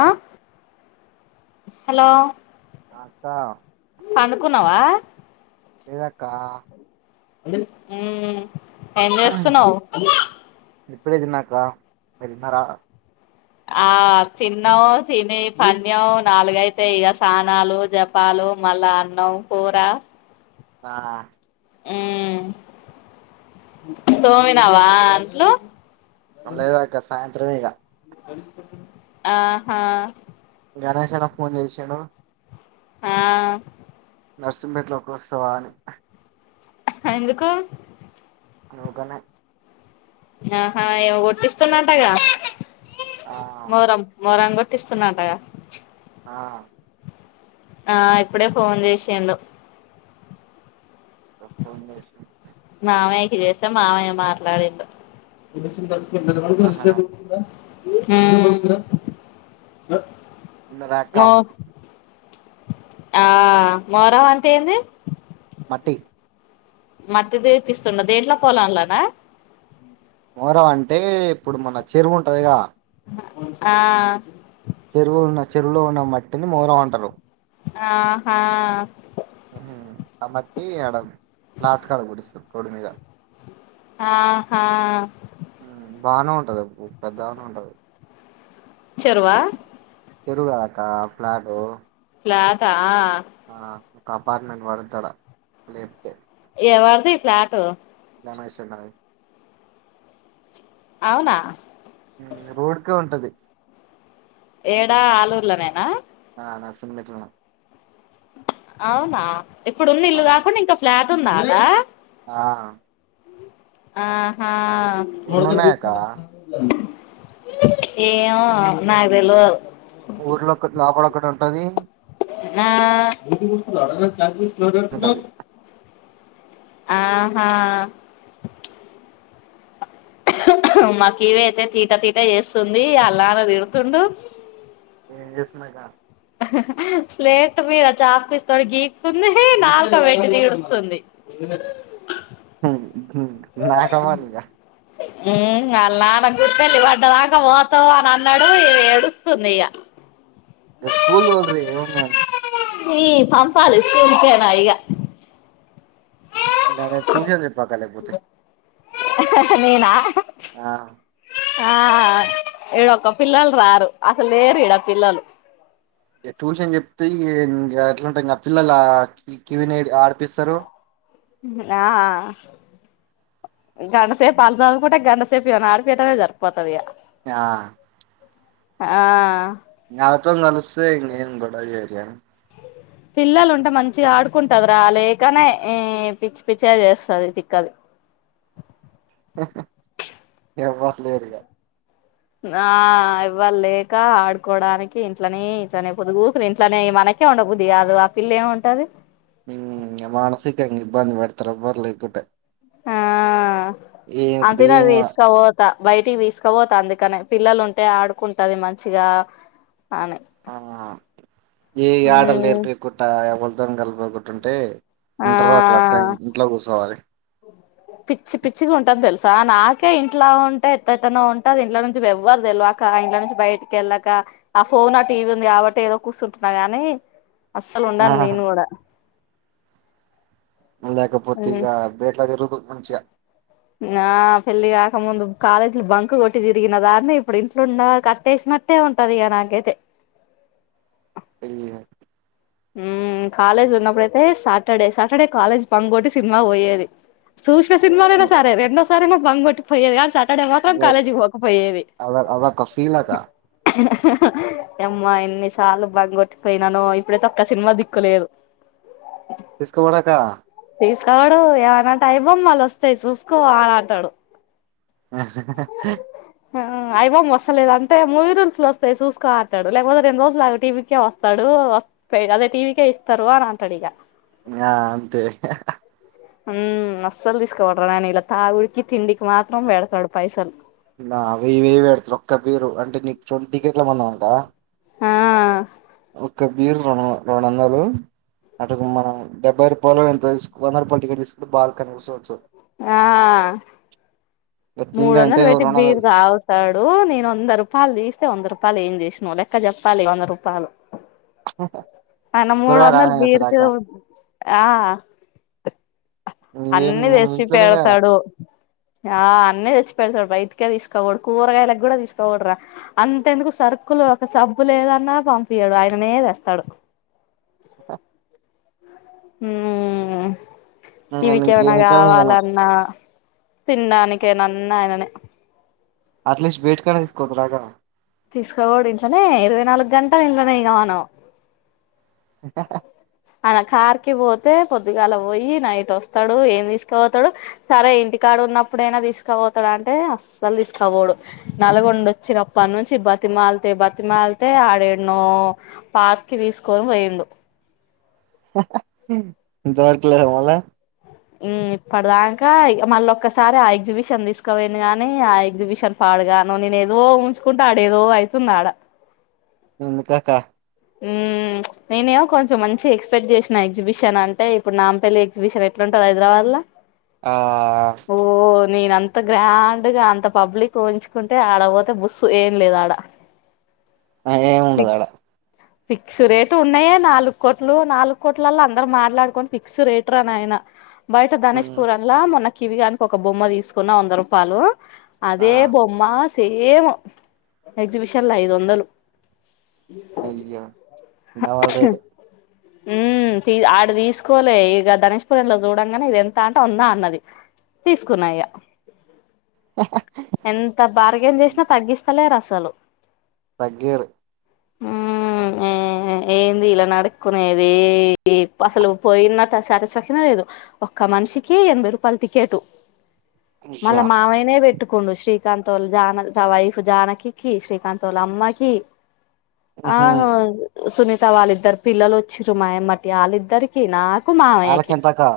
ఆ హలో ఆ అక్క పండుకున్నావా? ఏదక్కా మ్ ఏం చేస్తున్నావు? ఇప్పుడే తిన్నాక్కా మీరు తిన్నారా? ఆ తిన్నాం పండినాం నాలుగైతే ఇక స్నానాలు జపాలు మళ్ళా అన్నం కూర ఆ మ్ తోమినావా అంట్లు లేదక్కా ఇక సాయంత్రమే ఇగ ఆహా గణేశ్ అన్న ఫోన్ చేసిండు. ఆ నర్సింపేట్లో కి వస్తావా అని ఎందుకు ఊరకనే ఆహా ఏమో కొట్టిస్తున్నాంటగా ఆ మోరం మోరం కొట్టి తీసుకున్నకాడ ఆ ఆ ఇప్పుడే ఫోన్ చేసిండు ఆ ఫోన్ చేసిండు మామయ్యకి చేస్తే మామయ్య మాట్లాడిండు. ఆహా మ్ సరే అక్కా ఆ మోరం అంటే ఏంది? థై మట్ది తీపిస్తుండ దేంట్లో పోలాల్లోనా మోరం అంటే ఇప్పుడు మన చెరువు ఉంటదిగా ఆ చెరువులో ఉన్న మట్టిని మోరం అంటారు. ఆహా! కాబట్టి ఆడ లాస్ట్ కాడ కూర్చుంది ఆడ రోడ్డు మీద ఆహా బాగానే ఉంటది పెద్దగానే ఉంటది. చెరువా? చెరువు కాదక్కా ప్లాటు ఫ్లాటా ఆ ఒక అపార్ట్మెంట్ పడదాడా లేపితే ఎవరిదీ ఫ్లాటు నా మై సన్నాయి అవునా ఈ రోడ్కే ఉంటది ఏడా ఆలూర్లనేనా ఆ నర్సింగ్ మెట్లనొ అవునా ఇప్పుడున్న ఇల్లు కాకుండా ఇంకా ఫ్లాట్ ఉందాదా ఆ ఆహా రెండు ఉన్నాయక్క ఏమో నాకు తెల్వదు ఊర్లోక్క లోపడొక్కటి ఉంటది ఉంటది ఆ ఆహా మా కీవి అయితే తీటా తీట చేస్తుంది ఆల్ నాన్న తిడుతుండు ఎం చేస్మయగా స్లేట్ మీద చాక్పీస్ తోటి గీక్తుంది నాలక పెట్టి దీడుస్తుంది తినే నాకవ్వాలిగా మ్ అళ నాన్న గుర్తెల్లి పడ్డదాకా పోతావు అని అన్నాడు ఇ ఏడుస్తుంది ఇగ ఆ ఇక స్కూల్ తోలురి ఏమన్నా ఈ పంపాలి స్కూల్ కేనా ఇగ అక్క టూ కేకే పాకాలకపోతే నేనా ఆ ఈడొక్క పిల్లలు రారు అసలు లేరు ఈడా పిల్లలు ఇగ ట్యూషన్ చెప్తే ఇంగా ఎట్లాంటా ఇంగ పిల్లల కివి న ఆడు చెప్పిస్తారు ఆ గంటసేపు అలు చదుకుంటే గండసేపు ఈయన ఆడిపియటమే జరిపోతది ఇగ ఆ ఆ నాతో న్ కలిసే ఇంగేం గొడవ జెయిరే పిల్లలు ఉంటే మంచిగా ఆడుకుంటది రా లేకనే ఈ పిచ్చి పిచ్చి గా చేస్తది తిక్కది ఎవర్ లేరిగా ఆ ఎవ్వర్ లేక ఆడుకోడానికి ఇంట్లనే ఇంట్లనే పొదుగుకుని ఇంట్లోనే మనకి ఇట్లే ఉండబుది కాదు ఆ పిల్ల ఏమి ఉంటది మ్ మానసికంగా ఇబ్బంది పెడతారు ఎవర్ లేకుంటే ఆ ఏం అంతేనా ఏం తీసకపోతా బయటికి తీసుకపోతా అందుక క్కనే పిల్లలు ఉంటే ఆడుకుంటది మంచిగా అని ఆ ఏ ఆటలు మ్మ్ నేరిపీకుంట ఎవల్ తోని కల్వకుంటుంటే ఆ ఇంటరు అట్లా అక్క ఇంట్లో కూర్చోవాలి పిచ్చి పిచ్చికి ఉంటది తెలుసా నాకే ఇంట్లో ఉంటే ఎట్టేట్టనో ఉంటది ఇంట్లో నుంచి ఎవ్వరు తెల్వ క ఇంట్లో నుంచి బయటికి ఎళ్ళాక ఆ ఫోన్ ఆ టీవీ ఉంది కాబట్టి ఏదో కూర్చుంటున్నా గాని అస్సలు ఉండను ఆహా. నేను కూడా లేకపోతే ఇగ బేట్లా తిరుగుతు మంచిగా నా పెళ్లి కాక ముందు కాలేజీలు బంక్ కొట్టి తిరిగిన దాన్ని ఇప్పుడు ఇంట్లో ఉన్న కట్టేసిన ట్టే ఉంటాదిగ నాకైతే పెళ్ళిక మ్ కాలేజ్ ఉన్నప్పుడయితే సాటర్డే సాటర్డే కాలేజ్ బంక్కొటి సినిమా పోయేది చూసిన సినిమాలయినా ఉమ్, సరే రెండోసారి అయిన బంక్కొటి పోయేది గాని తడే మాత్రం ఇక కాలేజీకి పోకపోయేవి అద అదొక ఫీల్ అక్క యమ్మా ఎన్నిసార్లు బంగొట్టిపోయినానో ఇప్పుడైతే ఒక్క సినిమా దిక్కులేదు తీస్కపోనక్క తడు ఏవనా టైము మళ్ళ వస్తే చూసుకో అని అంటాడు ఆ ఆ ఐ బొమ్మ వస్తలేదు అంటే మూవీ రూల్స్లో వస్తాయి చూసుకో అంటాడు లేపోతే రెండు రోజులు ఆగు టీవీకే వస్తాడు పో పే అదే టివీకే ఇస్తారు అని అంటాడు ఇగ ఆ అంతే ఉమ్ అస్సలు తీస్కపోడ్ర అయిన ఇలా తాగుడికి తిండికి మాత్రం పెడతడు పైసలు నా వెయ్యి వెయ్యి పెడతను ఒక్క పేరు అంటే నీక్ రెండు టికెట్లు మందామంట ఆ ఒక్క బీర్లోన రెండు వందలు అటుకు మనం డెబ్బై రూపాలో ఎంతో తీస్ వంద రూపాల టికెట్ తీస్కొని బాల్కని కూర్చోచ్చు ఆ మూడు వచ్చిందంటే వందలు నువ్వు పెట్టి రుణాలు బీరు తాగుతాడు నేను వంద రూపాలు తీస్ వంద రూపాలు ఏం జేసినవు లెక్క జేప్పాలి వంద రూపాలు తను మూడు కూరగాయలు వందలు రానే బీరుకే చేస్తాడాక ఆ నువ్వేం అన్ని నువ్వు తెచ్చి ఇంట్లోనే కదా పెడతాడు ఆ అన్న తెచ్చి పెడతాడు బయటికే తీస్కపోడు కూరగాయలకు కూడా తీస్కపోడ్ర అంత ఎందుకు సరుకులు ఒక సబ్ బ్బు లేదన్నా పంపియడు ఆయనే తెస్తాడు చెప్ప హ్మ్ ఇంకేం టివికెమన్న ఇంట్లోనే ఇగ నువ్వు కావాలన్నా తిన్నాడానికే నన్నయననే అట్లీస్ట్ వేటికన్నా తీసుకోకురాగా తీస్కబోడు ఇంట్లోనే ఇరవై నాలుగు గంటలు ఇంట్లనే ఇగ మనం [unintelligible] అన కార్కి పోతే పొద్దుగాల పోయి నైట్ వస్తాడు ఏం తీస్కపోతాడు సరే ఇంటికా డ ఉన్నప్పుడైనా తీస్కపోతాడ అంటే అస్సలు తీస్కపోడు నల్గొండ వచ్చినప్పట్నుంచి బతి మాలతే బతిమాలితే ఆడేడ్నో పార్కి తీస్కొని పోయిండు దొరకలేదు మళ్ళ ఇప్పడు దాకా ఇగ మళ్ళ ఒక్కసారి ఆ ఎగ్జిబిషన్ తీస్కపోయిండు గాని ఆ ఎగ్జిబిషన్ పా డుగాను నేను ఏదో ఊహించికుంటె ఆడ ఏదో అయితుంది ఆడ ఎందుకాక ఉమ్ నేనేమో కొంచెం మంచి ఎక్స్పెక్ట్ చేసినా ఎగ్జిబిషన్ అంటే ఇప్పుడు నాంపల్లి ఎగ్జిబిషన్ ఎట్ల ఉంటది హైదరాబాద్ల ఆ నేన అంత గ్రాండ్గా అంత పబ్లిక్ ఉహించుకుంటే ఆడ పోతే బుస్సు ఏం లేదు ఆడ అదేంముండదు ఫిక్ ఆడ ఫిక్స్ రేటు ఉన్నాయే, నాలుగు కోట్లు నాలుగు కోట్లలో అందరూ మాట్లాడుకొని ఫిక్స్ రేటు రా నాయన బయట ధనిష్ పురం లా మొన్న కివిగానికి ఒక బొమ్మ తీసుకున్న వంద రూపాలు. ఆ అదే బొమ్మ సేమ్ ఎగ్జిబిషన్ లో ఐదు వందలు అయ్యో, డబుల్ రేట్ మ్ ఆడ తీసుకోలే ఇక ధనిష్ పురంలో చూడంగానే ఇది ఎంత అంటే వంద అన్నది. తీసుకున్నా ఇగ ఎంత బార్గెన్ చేసినా తగ్గిస్తలేరు అసలు. తగ్గీయరు. మ్ ఏ హే ఏంది ఇలా నడుక్కునేది. అసలు పోయినట్ శాటిస్ఫాక్షన్ లేదు ఒక్క మట మనిషికి ఎనభై రూపాయలు టికెట్. వాళ్ళ అయ్యా మామయ్య నే పెట్ పెట్టుకుండు శ్రీకాంత్ వాళ్ళ వైఫ్ జానకికి శ్రీకాంత్ వాళ్ళ అమ్మకి ఆ ఉహు సునీతా వాళ్ళిద్దరు పిల్లలు వచ్చినారు మాయమ్మటి వాళ్ళిద్దరికి, నాకు మామయ్యకి వాళ్ళకేం తక్కువ.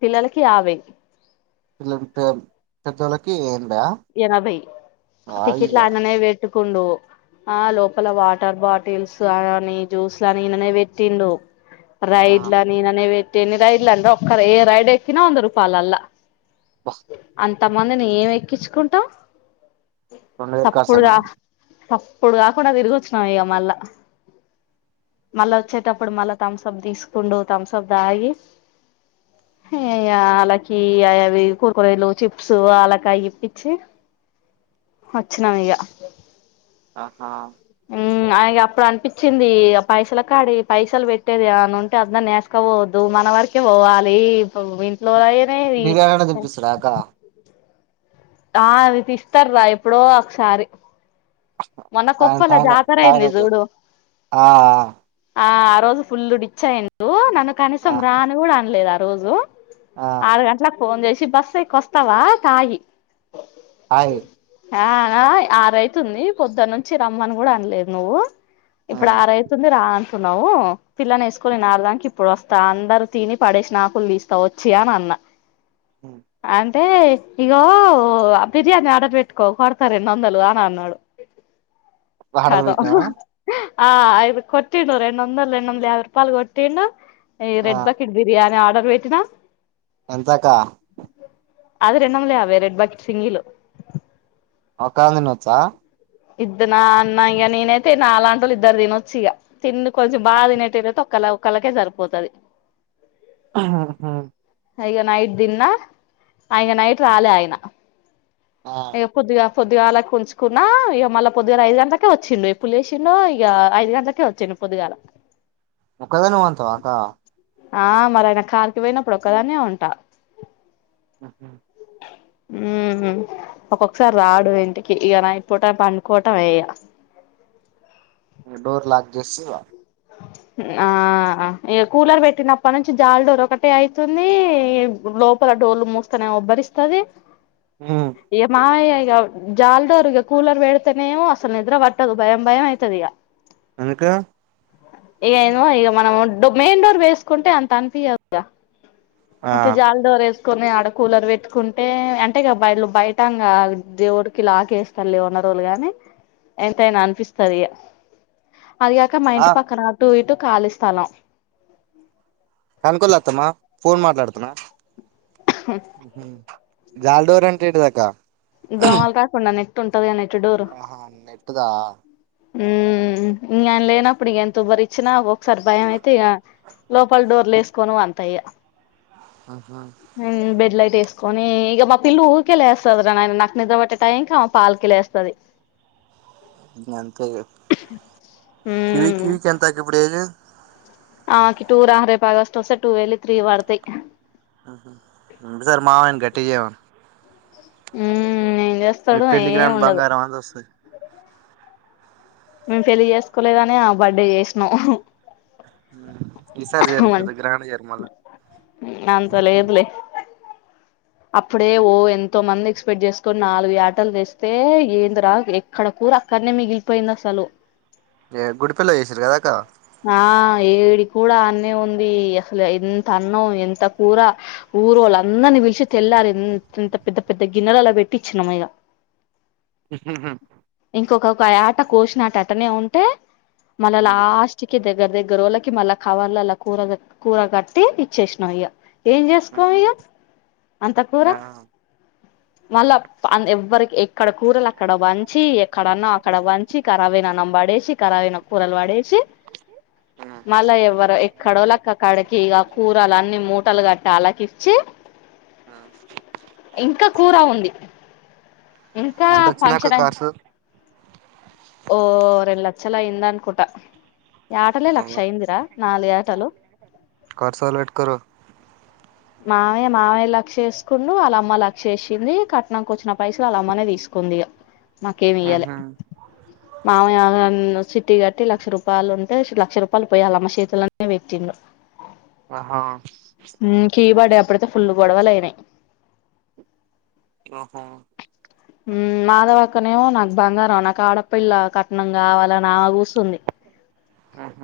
పిల్లలకి యావై పెద్ద వాళ్ళకి ఎనభై టికెట్లా అయ్యా అన్ననే పెట్టుకుండు. ఆ లోపల వాటర్ బాటిల్స్ అని జ్యూస్లుని ఈయనే పెట్టిండు. ఆ లైట్ల ని ఈయననే పెట్టిండు. ఎన్ని రైడ్ అన్న ఏ ఒక్క ఏ రైడ్ ఎక్కినా వంద రూపాయలల్లా బస్ అంతమందిని ఏం ఎక్కించుకుంటాం రెండు వేలు ఖర్చేనా సప్పుడుగా సప్పుడు కాకుండా తిరిగిొ చ్చినామ్ ఇక మళ్ళా మళ్ళా వచ్చేటప్పుడు మళ్ళా థమ్స అప్ తీసుకుండు థమ్సప్ తాగి అయయా ఆలకి అయవి కుర్కురేలు, చిప్సు ఆలకయి చ్ వచ్చినాం ఇక ఆహా! మ్ అప్పుడు అనిపించింది పైసల కాడ పైసలు పెట్టేది ఏమన్నా ఉంటే అందరిని ఏసుకుపోవద్దు. మన వరకే పోవాలి ఇంట్లో అయినే బిర్యానీ అన్న తినిపిస్తాడా అక్క ఆ అది తీస్తరు రా ఎప్పుడో ఒకసారి. మొన్న ఆయన కొప్పల తాగిన జాతర అయింది తాగినప్పుడు చూడు. ఆ ఆ ఆ ఆ రోజు ఫుల్ డిచ్అయిన్రు నన్ను కనీసం ఆ రాని కూడా అనలేదు ఆ రోజు. ఆ ఆరు గంటలకు ఫోన్ చేసి బస్ ఎక్కి వస్తావా తాగి హాయ్ ఆ అవున ఆరు అయ్యింది. పొద్దున్న నుంచి రమ్మని కూడా అనలేదు నువ్వు ఆ ఇప్పుడు ఆరైతుంది రా పిలుస్తున్నావు పిల్లని వేసుకొని ఆరుగంటలకు ఇప్పుడు వస్తా అందరూ తిని పడేసిన ఆకులు తీస్తా వచ్చి అని అన్నా. అ [inaudible] అంటే ఇగో బిర్యానీ ఆర్డర్ పెట్టుకో కొడతాలే రెండు వందలు అని అన్నాడు. ఆర్డర్ కదా పెట్టినావా ఆ కొట్టిండు రెండు వందలు రెండు వందలు యాభై రూపాయలు కొట్టిండు ఈ ఆ రెడ్ బకెట్ బిర్యాని ఆర్డర్ [unintelligible] పెట్టినా ఎంతక్కా? అది రెండొందల యాభై రెడ్ బకెట్ సింగిల్ ఒక్కాయన తినొచ్చా? ఇద్దు నా నా ఇగ నేనైతే నాలాంటోళ్ళు ఇద్దరు తినొచ్చు ఇగ తిండి కొంచెం బాగా తినేటోళ్ళు అయితే ఒక్క పలావ్ ఒక్కళ్ళకే సరిపోతది. ఊ హూ హుమ్ ఇగ నైట్ తిన్నా ఆ ఇగ నైట్ రాలే ఆయన ఆ ఇగ పొద్దుగా పొద్దుగాలకి ఉంచుకున్నా ఇగ మళ్ళా పొద్దు గాల ఐదు గంటలకే వచ్చిండు ఎప్పుడు లేసిండో ఇగ ఐదు గంటలకే వచ్చిండు పొద్దుగాల ఒక్క దానివే ఉంతవా అక్కా? ఆ మరి ఆయన కార్కి పోయినప్పుడు ఒకదాన్నే ఉంటా. ఉహుమ్ ఊమ్ ఒక్కొక్కసారి రాడు ఇంటికి ఇగ నైట్ పూట పండుకోటమే ఇగా ఇంగ డోర్ లాక్ చేసి ఆ ఇగ కూలర్ పెట్టినప్పటి నుంచి జాలిడోరు ఒకటే అయితుంది. లోపల డోర్లు మూస్తేనేమో ఒబ్బరిస్తది ఇగ మావయ్య ఇగ జాలి డోర్ ఇగ కూలర్ పెడితేనేమో అసలు నిద్ర పట్టదు భయం భయం అయితది ఇగా ఎందుకు? ఏమో ఇగ మనం డో మెయిన్ డోర్ వేసుకుంటే అంత అనిపియ్యదు ఇగా ఆ ఫస్ట్ జాలిడోర్ ఏస్ కొని ఆడ కూలర్ పెట్టుకుంటే అంటే ఇగ బయలు బయట ఇంగా దేవుడికి లాకేస్తా [unintelligible] తోళ్ళు గానీ ఎంతైనా అనిపిస్తది ఇగా అదిగాక మా ఆ ఇంట్ అటు ఇటు కాలీ స్థలం పనుకోలే అత్తమ్మా ఫోన్ మాట్లాడుతున్నా ఉహూమ్ జాలిడోర్ అంటే ఏంటిదక్కా? ఈ దోమలు రాకుండా నె అహా నెట్ దా! ఊమ్ ఇంగ ఆయన లేనప్పుడు ఇగ అంతే ఎవ్వరొచ్చినా ఒకసారి భయం అయితే ఇగ లోపల డోర్లేసుకోని పండ్తా ఇగా ఉహు, హూమ్ బెడ్లై టేస్కోని ఇగ మా పిల్ల ఊర్కే లేస్తది రా నాయనా నాకు నిద్ర పట్టే టైం కి ఆమె పాలకి లేేస్తది. కివి ఉమ్ కివికి ఎంతక్క ఇప్పుడు ఏజ్? ఆమెకి టూ రా రేపు ఆగష్టు వస్తే టూ వెళ్ళి త్రీ పడతాయి. ఇంకోసారి మావయ్యని గట్టి చేయమను. ఊమ్ ఏం మీ చేస్తాడు? పెళ్ళికి ఏం రాని ఉండదు. బంగారం అంత వస్తది మేము పెళ్లి చేసుకోలేదనే ఆమె బర్త్డే చేసినాం. ఈసారి చేయర్రి. పెద్దగా గ్రాండ్ గా చేయర్రి మళ్ళా హూమ్ అంత లేదులే. అప్పుడే ఓ ఎంతో మంది ఎక్స్పెక్ట్ చేసుకొని నాలుగు యాటలు తెస్తే ఏంది రా ఎక్కడ కూ రు అక్కడనే మిగిలిపోయింది అసలు. యే గుడి [unintelligible] చేసిర్రు కదక్కా. ఆ ఏడి కూడ ఆన్నే ఉంది అసలు ఎంత అన్నం ఎంత కూర? ఊరు వాళ్ళు అందరినీ పిలిచి తెల్లారు ఎంతంత పెద్ద పెద్ద గిన్నెలలా పెట్టి ఇచ్చినాం ఇగ ఉహు ఇంకొక్కొక్క యాట కోసినట అటనే ఉంటే మళ్ళ లాస్ట్ దగ్గర దగ్గర వాళ్ళకి మళ్ళా కావర్లో అలా కూర కూర కట్టి ఇచ్చేసినాం ఇగ ఏం చేసుకోం ఉహు ఇక అంత కూర ఆ మళ్ళా ఎవరికి అక్కడ కూరలు అక్కడ పంచి ఎక్కడన్నా అక్కడ పంచి కరాబైనా అన్నం పడేసి కరాబైన కూరలు పడేసి మళ్ళా ఎవ్వరు ఎక్కడో లక్కక్కడకి ఇక కూరలు అన్ని మూటలు గట్టి అలాకి ఇచ్చి ఆ ఇంకా కూర ఉంది ఇంకా ఎంత వచ్చిందక్క పంచడం కార్సు ఓ రెండు లక్షలు అయింది అనుకుంటా యేటలే లక్ష అయిందిరా నాలుగు యేటలు కార్సు వాళ్ళు పెట్టుకోరు మామయ్య మావయ్య లక్షేసుకుండు వాళ్ళ అమ్మ లక్ష వేసింది కట్నంనికి వచ్చిన పైసలు వాళ్ళ అమ్మనే తీసుకు కుందిగా మాకేం ఇయ్యాలే ఆహా మామ సిటీ కట్టి లక్ష రూపాయలు ఉంటే లక్ష రూపాయలు పోయాలమ్మ చేతులనే పెట్టిండు ఆహా తీబడే అప్పుడితే ఫుల్లు గొడవలు అయినాయి ఓహో ఉమ్ మాధవ్ అక్కనేమో నాకు బంగారం నాకు ఆడపిల్ల క కట్నం కావాల నా అడ కూర్చంది